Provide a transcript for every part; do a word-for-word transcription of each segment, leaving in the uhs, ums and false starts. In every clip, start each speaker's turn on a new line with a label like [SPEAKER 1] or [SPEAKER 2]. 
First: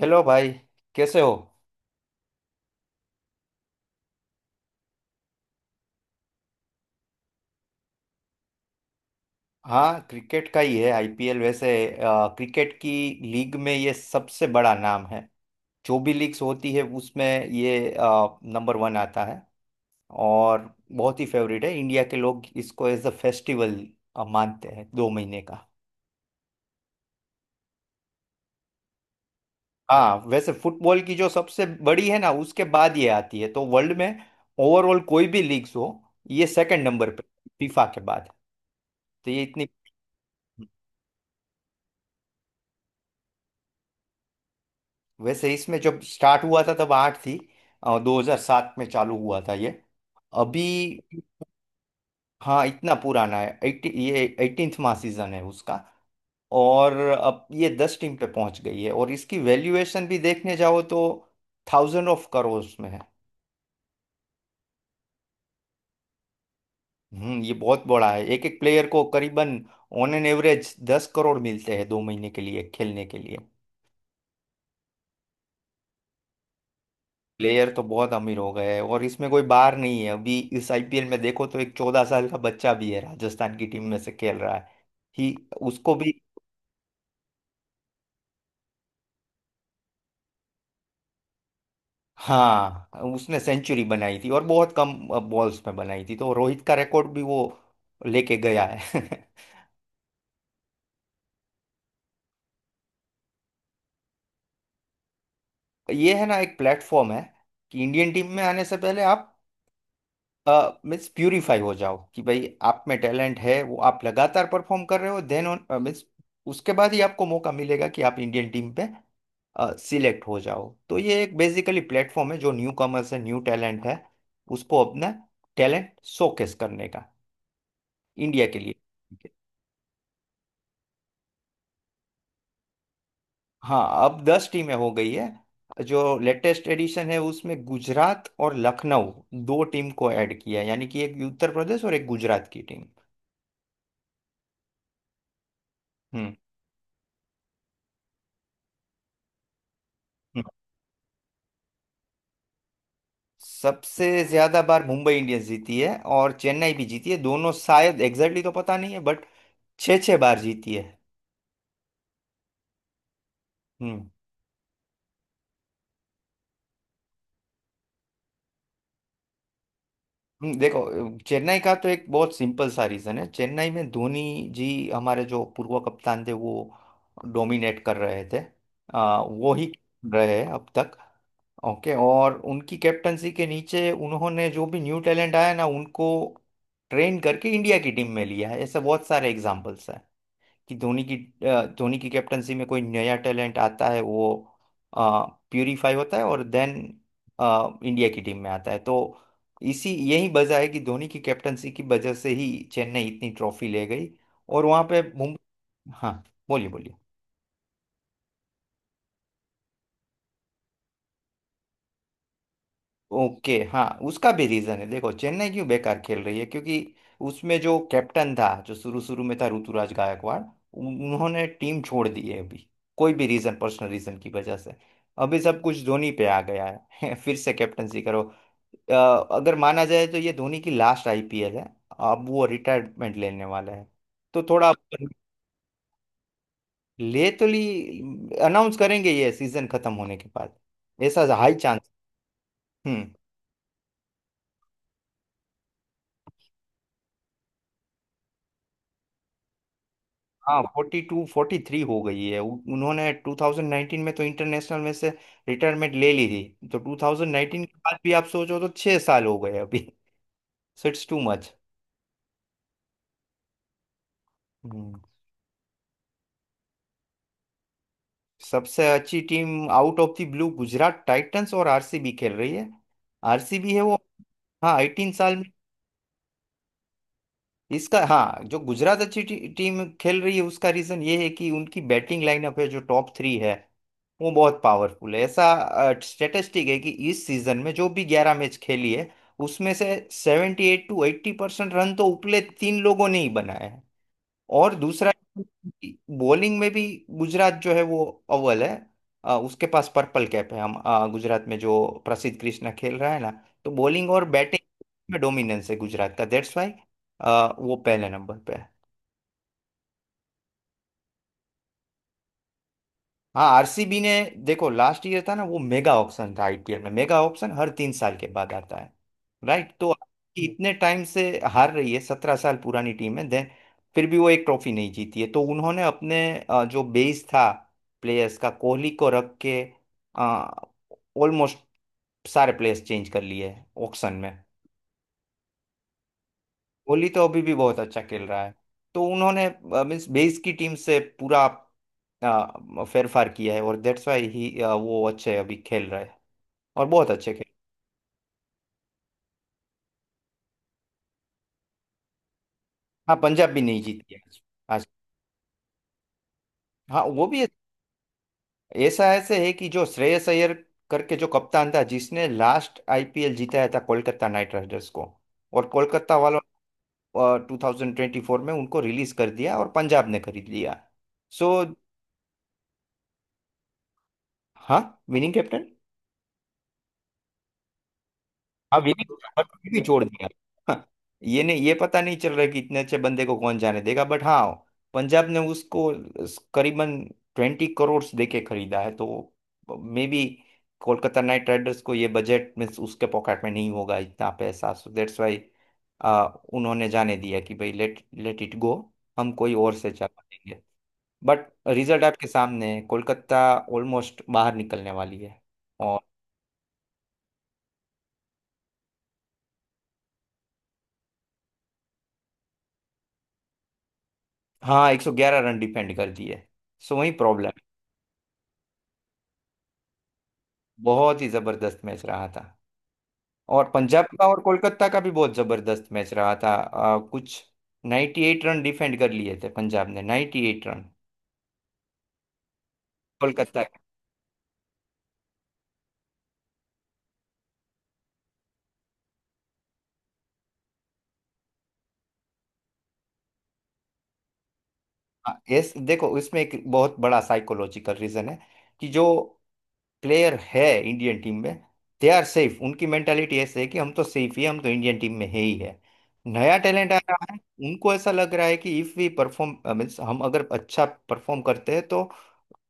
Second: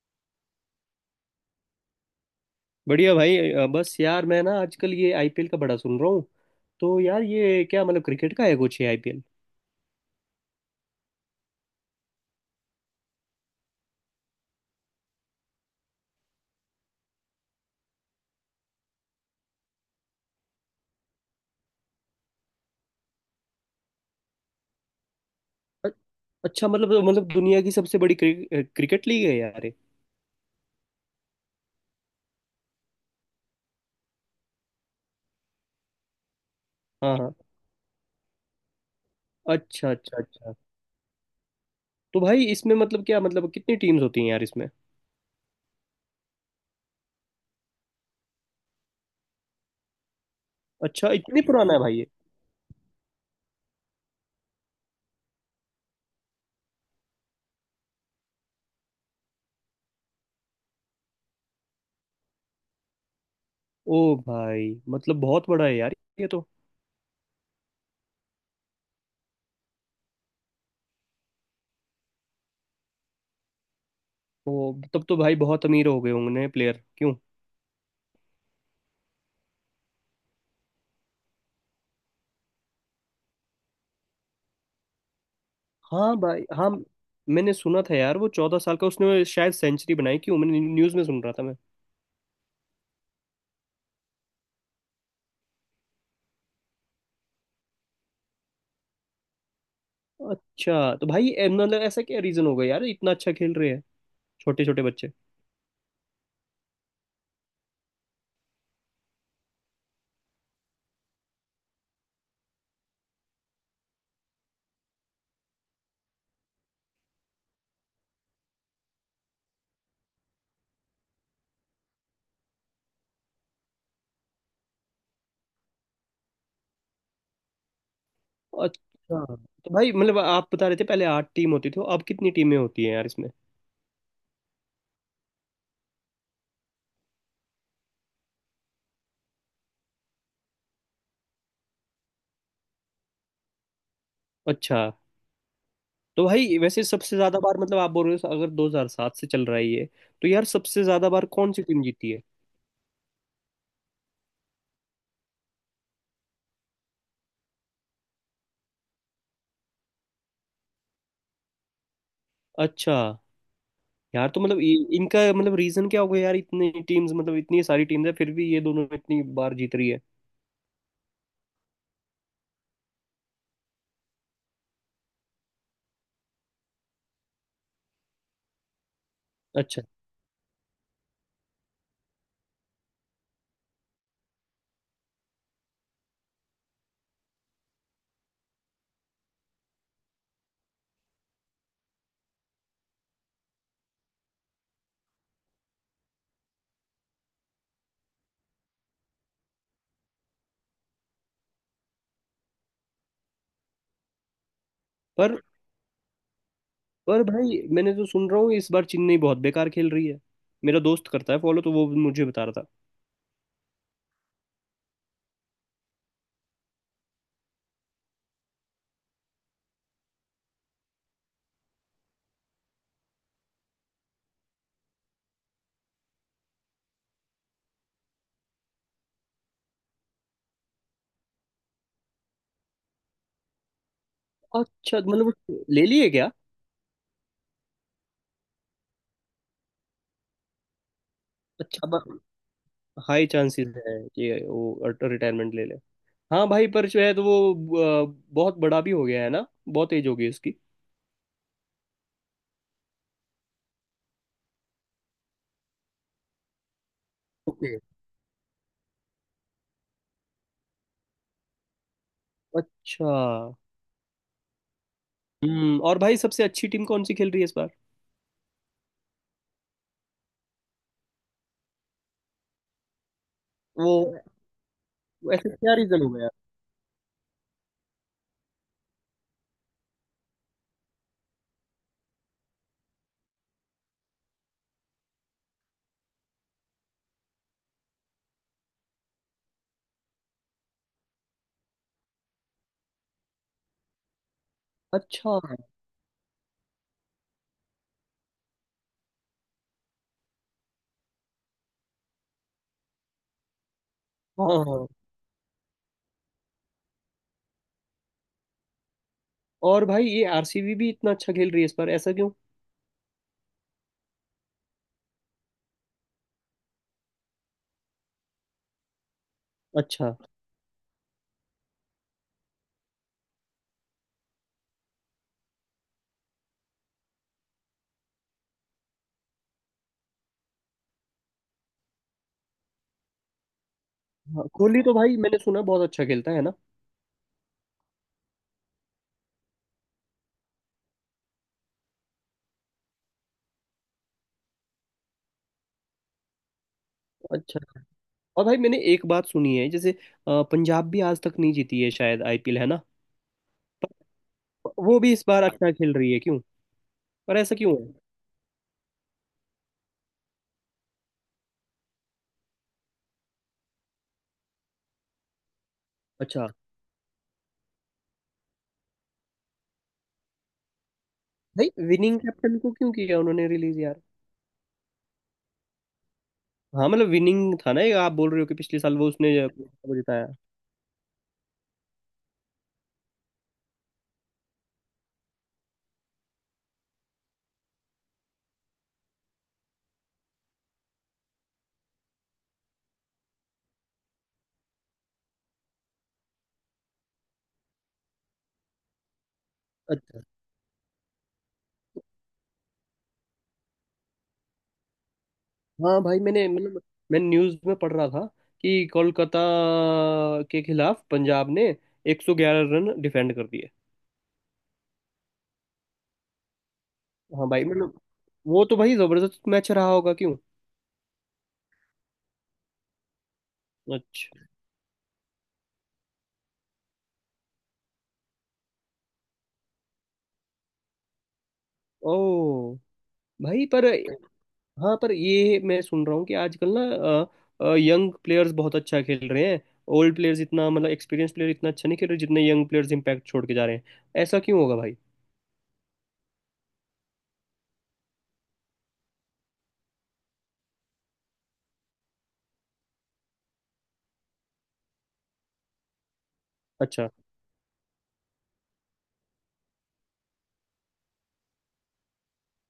[SPEAKER 1] Hello भाई। कैसे हो?
[SPEAKER 2] बढ़िया भाई अ, बस यार मैं ना आजकल ये आईपीएल का बड़ा सुन रहा हूँ। तो यार ये क्या मतलब क्रिकेट का है कुछ ये आईपीएल।
[SPEAKER 1] हाँ, क्रिकेट का ही है आईपीएल वैसे। अ, क्रिकेट की लीग में ये सबसे बड़ा नाम है। जो भी लीग्स होती है उसमें ये नंबर वन आता है। और बहुत ही फेवरेट है। इंडिया के लोग इसको एज अ फेस्टिवल मानते हैं, दो महीने का।
[SPEAKER 2] अच्छा मतलब मतलब दुनिया की सबसे बड़ी क्रि, अ, क्रिकेट लीग है यार ये।
[SPEAKER 1] हाँ, वैसे फुटबॉल की जो सबसे बड़ी है ना, उसके बाद ये आती है तो वर्ल्ड में ओवरऑल कोई भी लीग्स हो, ये सेकंड नंबर
[SPEAKER 2] हाँ
[SPEAKER 1] पे
[SPEAKER 2] हाँ।
[SPEAKER 1] फीफा के बाद। तो ये इतनी।
[SPEAKER 2] अच्छा अच्छा अच्छा। तो भाई इसमें मतलब क्या मतलब कितनी टीम्स होती हैं यार इसमें।
[SPEAKER 1] वैसे इसमें जब स्टार्ट हुआ था तब आठ थी। दो हजार सात में चालू हुआ था ये। अभी।
[SPEAKER 2] अच्छा इतनी पुराना है भाई ये।
[SPEAKER 1] हाँ, इतना पुराना है। एटी ये अठारहवां सीजन है उसका। और अब ये दस टीम पे पहुंच गई है और इसकी वैल्यूएशन भी देखने जाओ तो थाउजेंड ऑफ करोड़ में है।
[SPEAKER 2] ओ भाई मतलब बहुत बड़ा है यार ये तो।
[SPEAKER 1] हम्म, ये बहुत बड़ा है। एक एक प्लेयर को करीबन ऑन एन एवरेज दस करोड़ मिलते हैं, दो महीने के लिए खेलने के लिए।
[SPEAKER 2] ओ तब तो भाई बहुत अमीर हो गए होंगे प्लेयर क्यों।
[SPEAKER 1] प्लेयर तो बहुत अमीर हो गए हैं और इसमें कोई बार नहीं है। अभी इस आईपीएल में देखो तो एक चौदह साल का बच्चा भी है, राजस्थान की टीम में से खेल रहा है। ही। उसको भी।
[SPEAKER 2] हाँ भाई हाँ। मैंने सुना था यार वो चौदह साल का उसने शायद सेंचुरी बनाई क्यों मैंने न्यूज़ में सुन रहा था।
[SPEAKER 1] हाँ, उसने सेंचुरी बनाई थी और बहुत कम बॉल्स में बनाई थी, तो रोहित का रिकॉर्ड भी वो लेके गया है।
[SPEAKER 2] अच्छा तो भाई ए, मतलब ऐसा क्या रीजन होगा यार इतना अच्छा खेल रहे हैं छोटे छोटे बच्चे।
[SPEAKER 1] ये है ना, एक प्लेटफॉर्म है कि इंडियन टीम में आने से पहले आप मीन्स प्यूरिफाई हो जाओ कि भाई आप में टैलेंट है, वो आप लगातार परफॉर्म कर रहे हो देन मीन्स उसके बाद ही आपको मौका मिलेगा कि आप इंडियन टीम पे सिलेक्ट हो जाओ। तो ये एक बेसिकली प्लेटफॉर्म है, जो न्यू कमर्स है, न्यू टैलेंट है, उसको अपना टैलेंट शोकेस करने का इंडिया के लिए।
[SPEAKER 2] अच्छा तो भाई मतलब आप बता रहे थे पहले आठ टीम होती थी अब कितनी टीमें होती हैं यार इसमें।
[SPEAKER 1] हाँ, अब दस टीमें हो गई है। जो लेटेस्ट एडिशन है, उसमें गुजरात और लखनऊ, दो टीम को ऐड किया है, यानी कि एक उत्तर प्रदेश और एक गुजरात की टीम।
[SPEAKER 2] अच्छा तो भाई वैसे सबसे ज्यादा बार मतलब आप बोल रहे हो अगर दो हज़ार सात से चल रहा है ये तो
[SPEAKER 1] हम्म,
[SPEAKER 2] यार सबसे ज्यादा बार कौन सी टीम जीती है।
[SPEAKER 1] सबसे ज्यादा बार मुंबई इंडियंस जीती है और चेन्नई भी जीती है दोनों। शायद एग्जैक्टली तो पता नहीं है बट छः छः बार जीती है।
[SPEAKER 2] अच्छा।
[SPEAKER 1] हम्म।
[SPEAKER 2] यार तो मतलब इ- इनका मतलब रीजन क्या होगा यार इतनी टीम्स मतलब इतनी सारी टीम्स है फिर भी ये दोनों इतनी बार जीत रही है।
[SPEAKER 1] हम्म, देखो, चेन्नई का तो एक बहुत सिंपल सा रीजन है। चेन्नई में धोनी जी, हमारे जो पूर्व कप्तान थे, वो डोमिनेट कर रहे थे। आ, वो ही
[SPEAKER 2] अच्छा।
[SPEAKER 1] रहे हैं अब तक। ओके, और उनकी कैप्टनसी के नीचे उन्होंने जो भी न्यू टैलेंट आया ना उनको ट्रेन करके इंडिया की टीम में लिया है। ऐसे बहुत सारे एग्जाम्पल्स हैं कि धोनी की अ, धोनी की कैप्टनसी में कोई नया टैलेंट आता है, वो प्यूरिफाई होता है और देन इंडिया की टीम में आता है। तो इसी यही वजह है कि धोनी की कैप्टनसी की वजह से ही चेन्नई इतनी ट्रॉफी ले गई। और वहां पे
[SPEAKER 2] पर
[SPEAKER 1] मुंबई। हाँ, बोलिए बोलिए।
[SPEAKER 2] पर भाई मैंने तो सुन रहा हूँ इस बार चेन्नई बहुत बेकार खेल रही है। मेरा दोस्त करता है फॉलो तो वो मुझे बता रहा
[SPEAKER 1] ओके, हाँ उसका भी रीजन है। देखो, चेन्नई क्यों बेकार खेल रही है, क्योंकि उसमें जो कैप्टन था, जो शुरू शुरू में था, ऋतुराज गायकवाड़, उन- उन्होंने टीम छोड़ दी है अभी, कोई भी रीजन, पर्सनल रीजन की वजह से। अभी सब कुछ धोनी पे आ गया है। फिर से कैप्टनसी करो। अ, अगर माना जाए तो ये धोनी की लास्ट आईपीएल है। अब वो रिटायरमेंट लेने वाला है तो
[SPEAKER 2] था।
[SPEAKER 1] थोड़ा
[SPEAKER 2] अच्छा
[SPEAKER 1] अपन।
[SPEAKER 2] मतलब वो ले लिए क्या।
[SPEAKER 1] ले तो ली। अनाउंस करेंगे ये सीजन खत्म होने के बाद, ऐसा हाई चांस।
[SPEAKER 2] अच्छा अब
[SPEAKER 1] हम्म।
[SPEAKER 2] हाई चांसेस है कि वो रिटायरमेंट ले ले। हाँ भाई पर जो है तो वो अ, बहुत बड़ा भी हो गया है ना बहुत एज हो गई उसकी।
[SPEAKER 1] हाँ, फोर्टी टू फोर्टी थ्री हो गई है। उ- उन्होंने टू थाउजेंड नाइनटीन में तो इंटरनेशनल में से रिटायरमेंट ले ली थी। तो टू थाउजेंड नाइनटीन
[SPEAKER 2] ओके।
[SPEAKER 1] के बाद भी आप सोचो तो छह साल हो गए अभी। So it's too much.
[SPEAKER 2] अच्छा।
[SPEAKER 1] हम्म।
[SPEAKER 2] हम्म। और भाई सबसे अच्छी टीम कौन सी खेल रही है इस बार।
[SPEAKER 1] सबसे अच्छी team out of the blue Gujarat Titans और आरसीबी खेल रही है। आरसीबी है
[SPEAKER 2] वो
[SPEAKER 1] वो। हाँ, एटीन साल में।
[SPEAKER 2] ऐसे क्या रीजन हो गया।
[SPEAKER 1] इसका, हाँ। जो गुजरात अच्छी टी, टीम खेल रही है उसका रीजन ये है कि उनकी बैटिंग लाइनअप है जो टॉप थ्री है, वो बहुत पावरफुल है। ऐसा स्टेटिस्टिक है कि इस सीजन में जो भी ग्यारह मैच खेली है उसमें से seventy eight to eighty percent run तो उपले तीन लोगों ने ही बनाए हैं। और दूसरा,
[SPEAKER 2] अच्छा।
[SPEAKER 1] बॉलिंग में भी गुजरात जो है वो अव्वल है। अ, उसके पास पर्पल कैप है। हम अ, गुजरात में जो प्रसिद्ध कृष्णा खेल रहा है ना, तो बॉलिंग और
[SPEAKER 2] हाँ
[SPEAKER 1] बैटिंग
[SPEAKER 2] हाँ।
[SPEAKER 1] में डोमिनेंस है गुजरात का, दैट्स वाई वो पहले नंबर पे है।
[SPEAKER 2] और भाई ये आरसीबी भी इतना अच्छा खेल रही है इस बार ऐसा क्यों।
[SPEAKER 1] हाँ, आरसीबी ने, देखो लास्ट ईयर था ना, वो मेगा ऑप्शन था। आईपीएल में मेगा ऑप्शन हर तीन साल के बाद आता है, राइट। तो
[SPEAKER 2] अच्छा।
[SPEAKER 1] इतने टाइम से हार रही है, सत्रह साल पुरानी टीम है देन, फिर भी वो एक ट्रॉफी नहीं जीती है। तो उन्होंने अपने अ, जो बेस था प्लेयर्स का, कोहली को रख के ऑलमोस्ट सारे प्लेयर्स चेंज कर लिए ऑक्शन में।
[SPEAKER 2] हाँ कोहली तो भाई मैंने सुना बहुत अच्छा खेलता है ना।
[SPEAKER 1] कोहली तो अभी भी बहुत अच्छा खेल रहा है। तो उन्होंने मीन्स बेस की टीम से पूरा फेरफार किया है और दैट्स वाई ही वो अच्छे अभी खेल रहे हैं। और बहुत अच्छे खेल।
[SPEAKER 2] अच्छा। और भाई मैंने एक बात सुनी है जैसे अ, पंजाब भी आज तक नहीं जीती है शायद आईपीएल है ना।
[SPEAKER 1] हाँ, पंजाब भी नहीं जीती है आज आज।
[SPEAKER 2] वो भी इस बार अच्छा खेल रही है क्यों।
[SPEAKER 1] हाँ, वो
[SPEAKER 2] पर
[SPEAKER 1] भी।
[SPEAKER 2] ऐसा क्यों है।
[SPEAKER 1] ऐसा ऐसे है कि जो श्रेयस अय्यर करके जो कप्तान था, जिसने लास्ट आईपीएल जीताया था कोलकाता नाइट राइडर्स को, और कोलकाता वालों
[SPEAKER 2] अच्छा।
[SPEAKER 1] टू थाउजेंड ट्वेंटी फोर में उनको रिलीज कर दिया और पंजाब ने खरीद लिया। सो।
[SPEAKER 2] भाई विनिंग कैप्टन को क्यों किया उन्होंने रिलीज यार।
[SPEAKER 1] हाँ, विनिंग कैप्टन।
[SPEAKER 2] हाँ मतलब विनिंग था ना ये आप बोल रहे हो कि पिछले
[SPEAKER 1] अब ये
[SPEAKER 2] साल वो
[SPEAKER 1] नहीं,
[SPEAKER 2] उसने
[SPEAKER 1] अब ये भी
[SPEAKER 2] वो
[SPEAKER 1] छोड़
[SPEAKER 2] जिताया।
[SPEAKER 1] दिया। हाँ, ये नहीं, ये पता नहीं चल रहा है कि इतने अच्छे बंदे को कौन जाने देगा, बट हाँ, पंजाब ने उसको करीबन ट्वेंटी करोड़ देके खरीदा है। तो maybe Kolkata Knight Riders को, ये बजट में उसके पॉकेट में नहीं होगा इतना पैसा, सो दैट्स वाई उन्होंने जाने दिया कि भाई लेट लेट इट गो, हम कोई और से चला
[SPEAKER 2] अच्छा।
[SPEAKER 1] देंगे। बट रिजल्ट आपके सामने है, कोलकाता ऑलमोस्ट बाहर निकलने वाली है।
[SPEAKER 2] हाँ भाई मैंने मतलब मैं न्यूज़ में पढ़ रहा था कि कोलकाता के खिलाफ पंजाब ने एक सौ ग्यारह रन डिफेंड कर दिए।
[SPEAKER 1] हाँ, एक सौ ग्यारह रन डिफेंड कर दिए, सो वही
[SPEAKER 2] हाँ
[SPEAKER 1] प्रॉब्लम।
[SPEAKER 2] भाई मतलब वो तो भाई जबरदस्त मैच रहा होगा क्यों।
[SPEAKER 1] बहुत ही जबरदस्त मैच रहा था। और पंजाब का और
[SPEAKER 2] अच्छा।
[SPEAKER 1] कोलकाता का भी बहुत जबरदस्त मैच रहा था। आ, कुछ नाइंटी एट रन डिफेंड कर लिए थे पंजाब ने, नाइंटी एट रन
[SPEAKER 2] ओ।
[SPEAKER 1] कोलकाता
[SPEAKER 2] भाई
[SPEAKER 1] के।
[SPEAKER 2] पर। हाँ पर ये मैं सुन रहा हूँ कि आजकल ना यंग प्लेयर्स बहुत अच्छा खेल रहे हैं। ओल्ड प्लेयर्स इतना मतलब एक्सपीरियंस प्लेयर इतना अच्छा नहीं खेल रहे जितने यंग प्लेयर्स इम्पैक्ट छोड़ के जा रहे हैं। ऐसा क्यों होगा भाई।
[SPEAKER 1] हाँ, यस, देखो इसमें एक बहुत बड़ा साइकोलॉजिकल रीजन है कि जो प्लेयर है इंडियन टीम में, दे आर सेफ, उनकी मेंटालिटी ऐसे है कि हम तो सेफ ही हैं, हम तो इंडियन टीम में है ही है। नया टैलेंट आ
[SPEAKER 2] अच्छा।
[SPEAKER 1] रहा है, उनको ऐसा लग रहा है कि इफ वी परफॉर्म, मीन्स हम अगर अच्छा परफॉर्म करते हैं तो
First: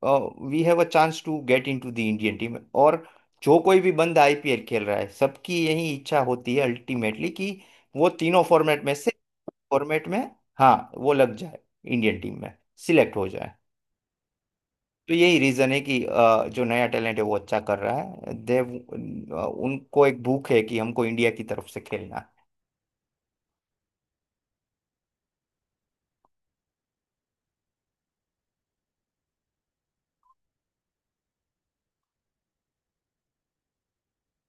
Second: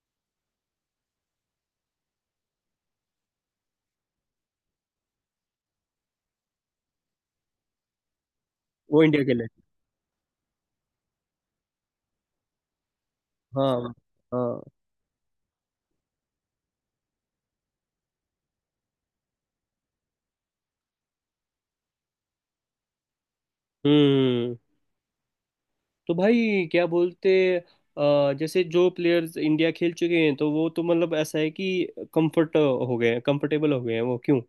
[SPEAKER 1] we have a chance to get into the Indian team. और जो कोई भी बंदा आईपीएल खेल रहा है, सबकी यही इच्छा होती है अल्टीमेटली कि वो तीनों फॉर्मेट में
[SPEAKER 2] वो
[SPEAKER 1] से
[SPEAKER 2] इंडिया के लिए।
[SPEAKER 1] फॉर्मेट में, हाँ, वो लग जाए इंडियन टीम में, सिलेक्ट हो जाए।
[SPEAKER 2] हाँ। हाँ।
[SPEAKER 1] तो यही रीजन है कि अ, जो नया टैलेंट है वो अच्छा कर रहा है देव। उनको एक भूख है कि हमको इंडिया की तरफ से खेलना है।
[SPEAKER 2] हम्म। तो भाई क्या बोलते अ, जैसे जो प्लेयर्स इंडिया खेल चुके हैं तो वो तो मतलब ऐसा है कि कंफर्ट हो गए हैं कंफर्टेबल हो गए हैं वो क्यों।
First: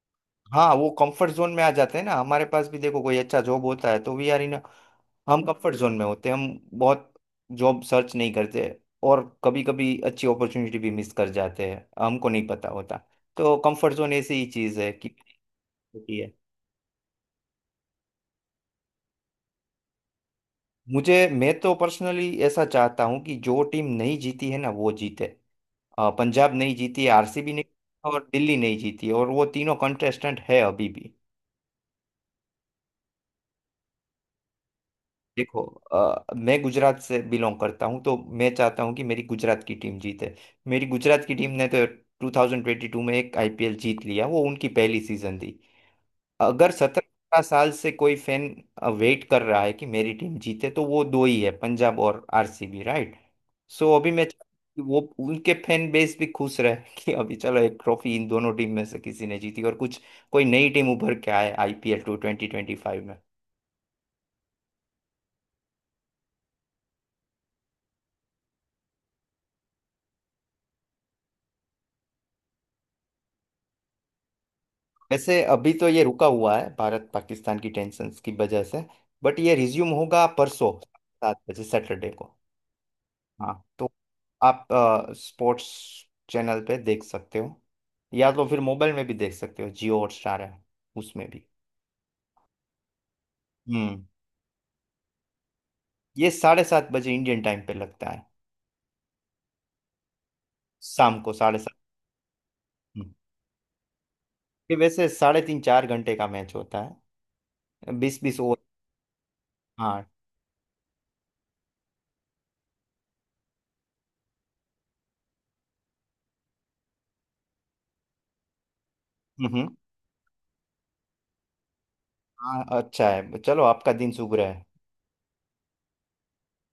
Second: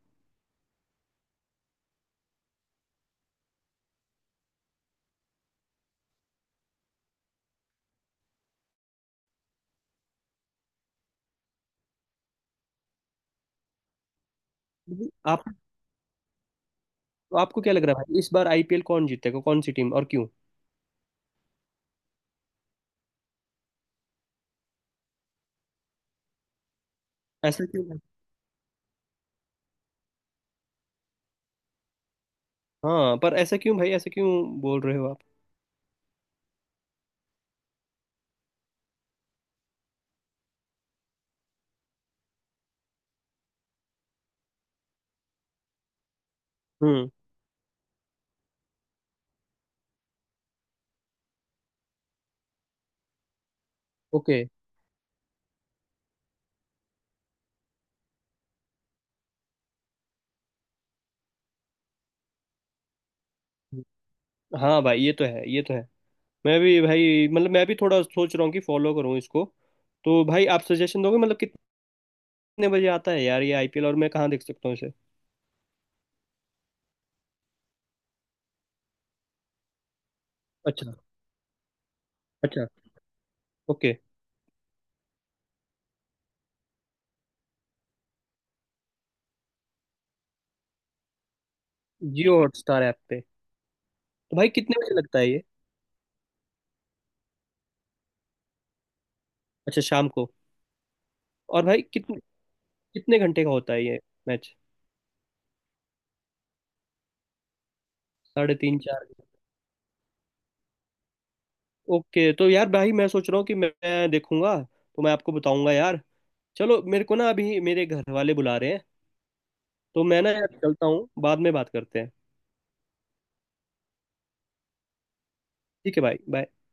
[SPEAKER 1] हाँ, वो कंफर्ट जोन में आ जाते हैं ना। हमारे पास भी देखो कोई अच्छा जॉब होता है तो वी आर इन, हम कंफर्ट जोन में होते हैं। हम बहुत जॉब सर्च नहीं करते और कभी कभी अच्छी अपॉर्चुनिटी भी मिस कर जाते हैं, हमको नहीं पता होता। तो कंफर्ट जोन ऐसी ही चीज़ है कि
[SPEAKER 2] आप।
[SPEAKER 1] होती है।
[SPEAKER 2] आपको क्या लग रहा है भाई इस बार आईपीएल कौन जीतेगा कौन सी टीम और क्यों।
[SPEAKER 1] मुझे मैं तो पर्सनली ऐसा चाहता हूँ कि जो टीम नहीं जीती है ना, वो जीते। अ, पंजाब नहीं जीती, आरसीबी नहीं,
[SPEAKER 2] ऐसा क्यों भाई?
[SPEAKER 1] और दिल्ली नहीं जीती, और वो तीनों कंटेस्टेंट है अभी भी।
[SPEAKER 2] हाँ पर ऐसा क्यों भाई ऐसा क्यों बोल रहे हो आप।
[SPEAKER 1] देखो, अ, मैं गुजरात से बिलोंग करता हूँ तो मैं चाहता हूँ कि मेरी गुजरात की टीम जीते। मेरी गुजरात की टीम ने तो ट्वेंटी ट्वेंटी टू में एक आईपीएल जीत लिया, वो उनकी पहली सीजन थी। अगर
[SPEAKER 2] हम्म।
[SPEAKER 1] सत्रह साल से कोई फैन वेट कर रहा है कि मेरी टीम जीते, तो वो दो ही है, पंजाब और आरसीबी, राइट। सो अभी मैं
[SPEAKER 2] ओके।
[SPEAKER 1] चाहता हूं कि वो उनके फैन बेस भी खुश रहे कि अभी चलो एक ट्रॉफी इन दोनों टीम में से किसी ने जीती, और कुछ कोई नई टीम उभर के आए IPL two twenty twenty five में।
[SPEAKER 2] हाँ भाई ये तो है ये तो है। मैं भी भाई मतलब मैं भी थोड़ा सोच रहा हूँ कि फॉलो करूँ इसको। तो भाई आप सजेशन दोगे मतलब कितने बजे आता है यार ये आईपीएल और मैं कहाँ देख सकता हूँ इसे।
[SPEAKER 1] वैसे अभी तो ये रुका हुआ है भारत पाकिस्तान की टेंशन की वजह से, बट ये रिज्यूम होगा परसों,
[SPEAKER 2] अच्छा।
[SPEAKER 1] सात बजे, सैटरडे को।
[SPEAKER 2] अच्छा।
[SPEAKER 1] हाँ, तो
[SPEAKER 2] ओके।
[SPEAKER 1] आप स्पोर्ट्स चैनल पे देख सकते हो, या तो फिर मोबाइल में भी देख सकते हो, जियो हॉटस्टार है उसमें भी।
[SPEAKER 2] जियो हॉटस्टार ऐप पे।
[SPEAKER 1] हम्म,
[SPEAKER 2] तो भाई कितने बजे लगता है ये।
[SPEAKER 1] ये साढ़े सात बजे इंडियन टाइम पे लगता है।
[SPEAKER 2] अच्छा शाम को।
[SPEAKER 1] शाम को साढ़े
[SPEAKER 2] और
[SPEAKER 1] सात
[SPEAKER 2] भाई कितने
[SPEAKER 1] हम्म।
[SPEAKER 2] कितने घंटे का होता है ये मैच।
[SPEAKER 1] ये वैसे साढ़े तीन चार घंटे का मैच होता है, बीस बीस
[SPEAKER 2] साढ़े
[SPEAKER 1] ओवर
[SPEAKER 2] तीन चार।
[SPEAKER 1] हाँ।
[SPEAKER 2] ओके तो यार भाई मैं सोच रहा हूँ कि मैं मैं देखूंगा तो मैं आपको बताऊंगा यार। चलो मेरे को ना अभी मेरे घर वाले बुला रहे हैं।
[SPEAKER 1] हम्म।
[SPEAKER 2] तो मैं ना यार चलता हूँ बाद में बात करते हैं।
[SPEAKER 1] हाँ, अच्छा है, चलो आपका दिन शुभ रहे।
[SPEAKER 2] ठीक है भाई बाय।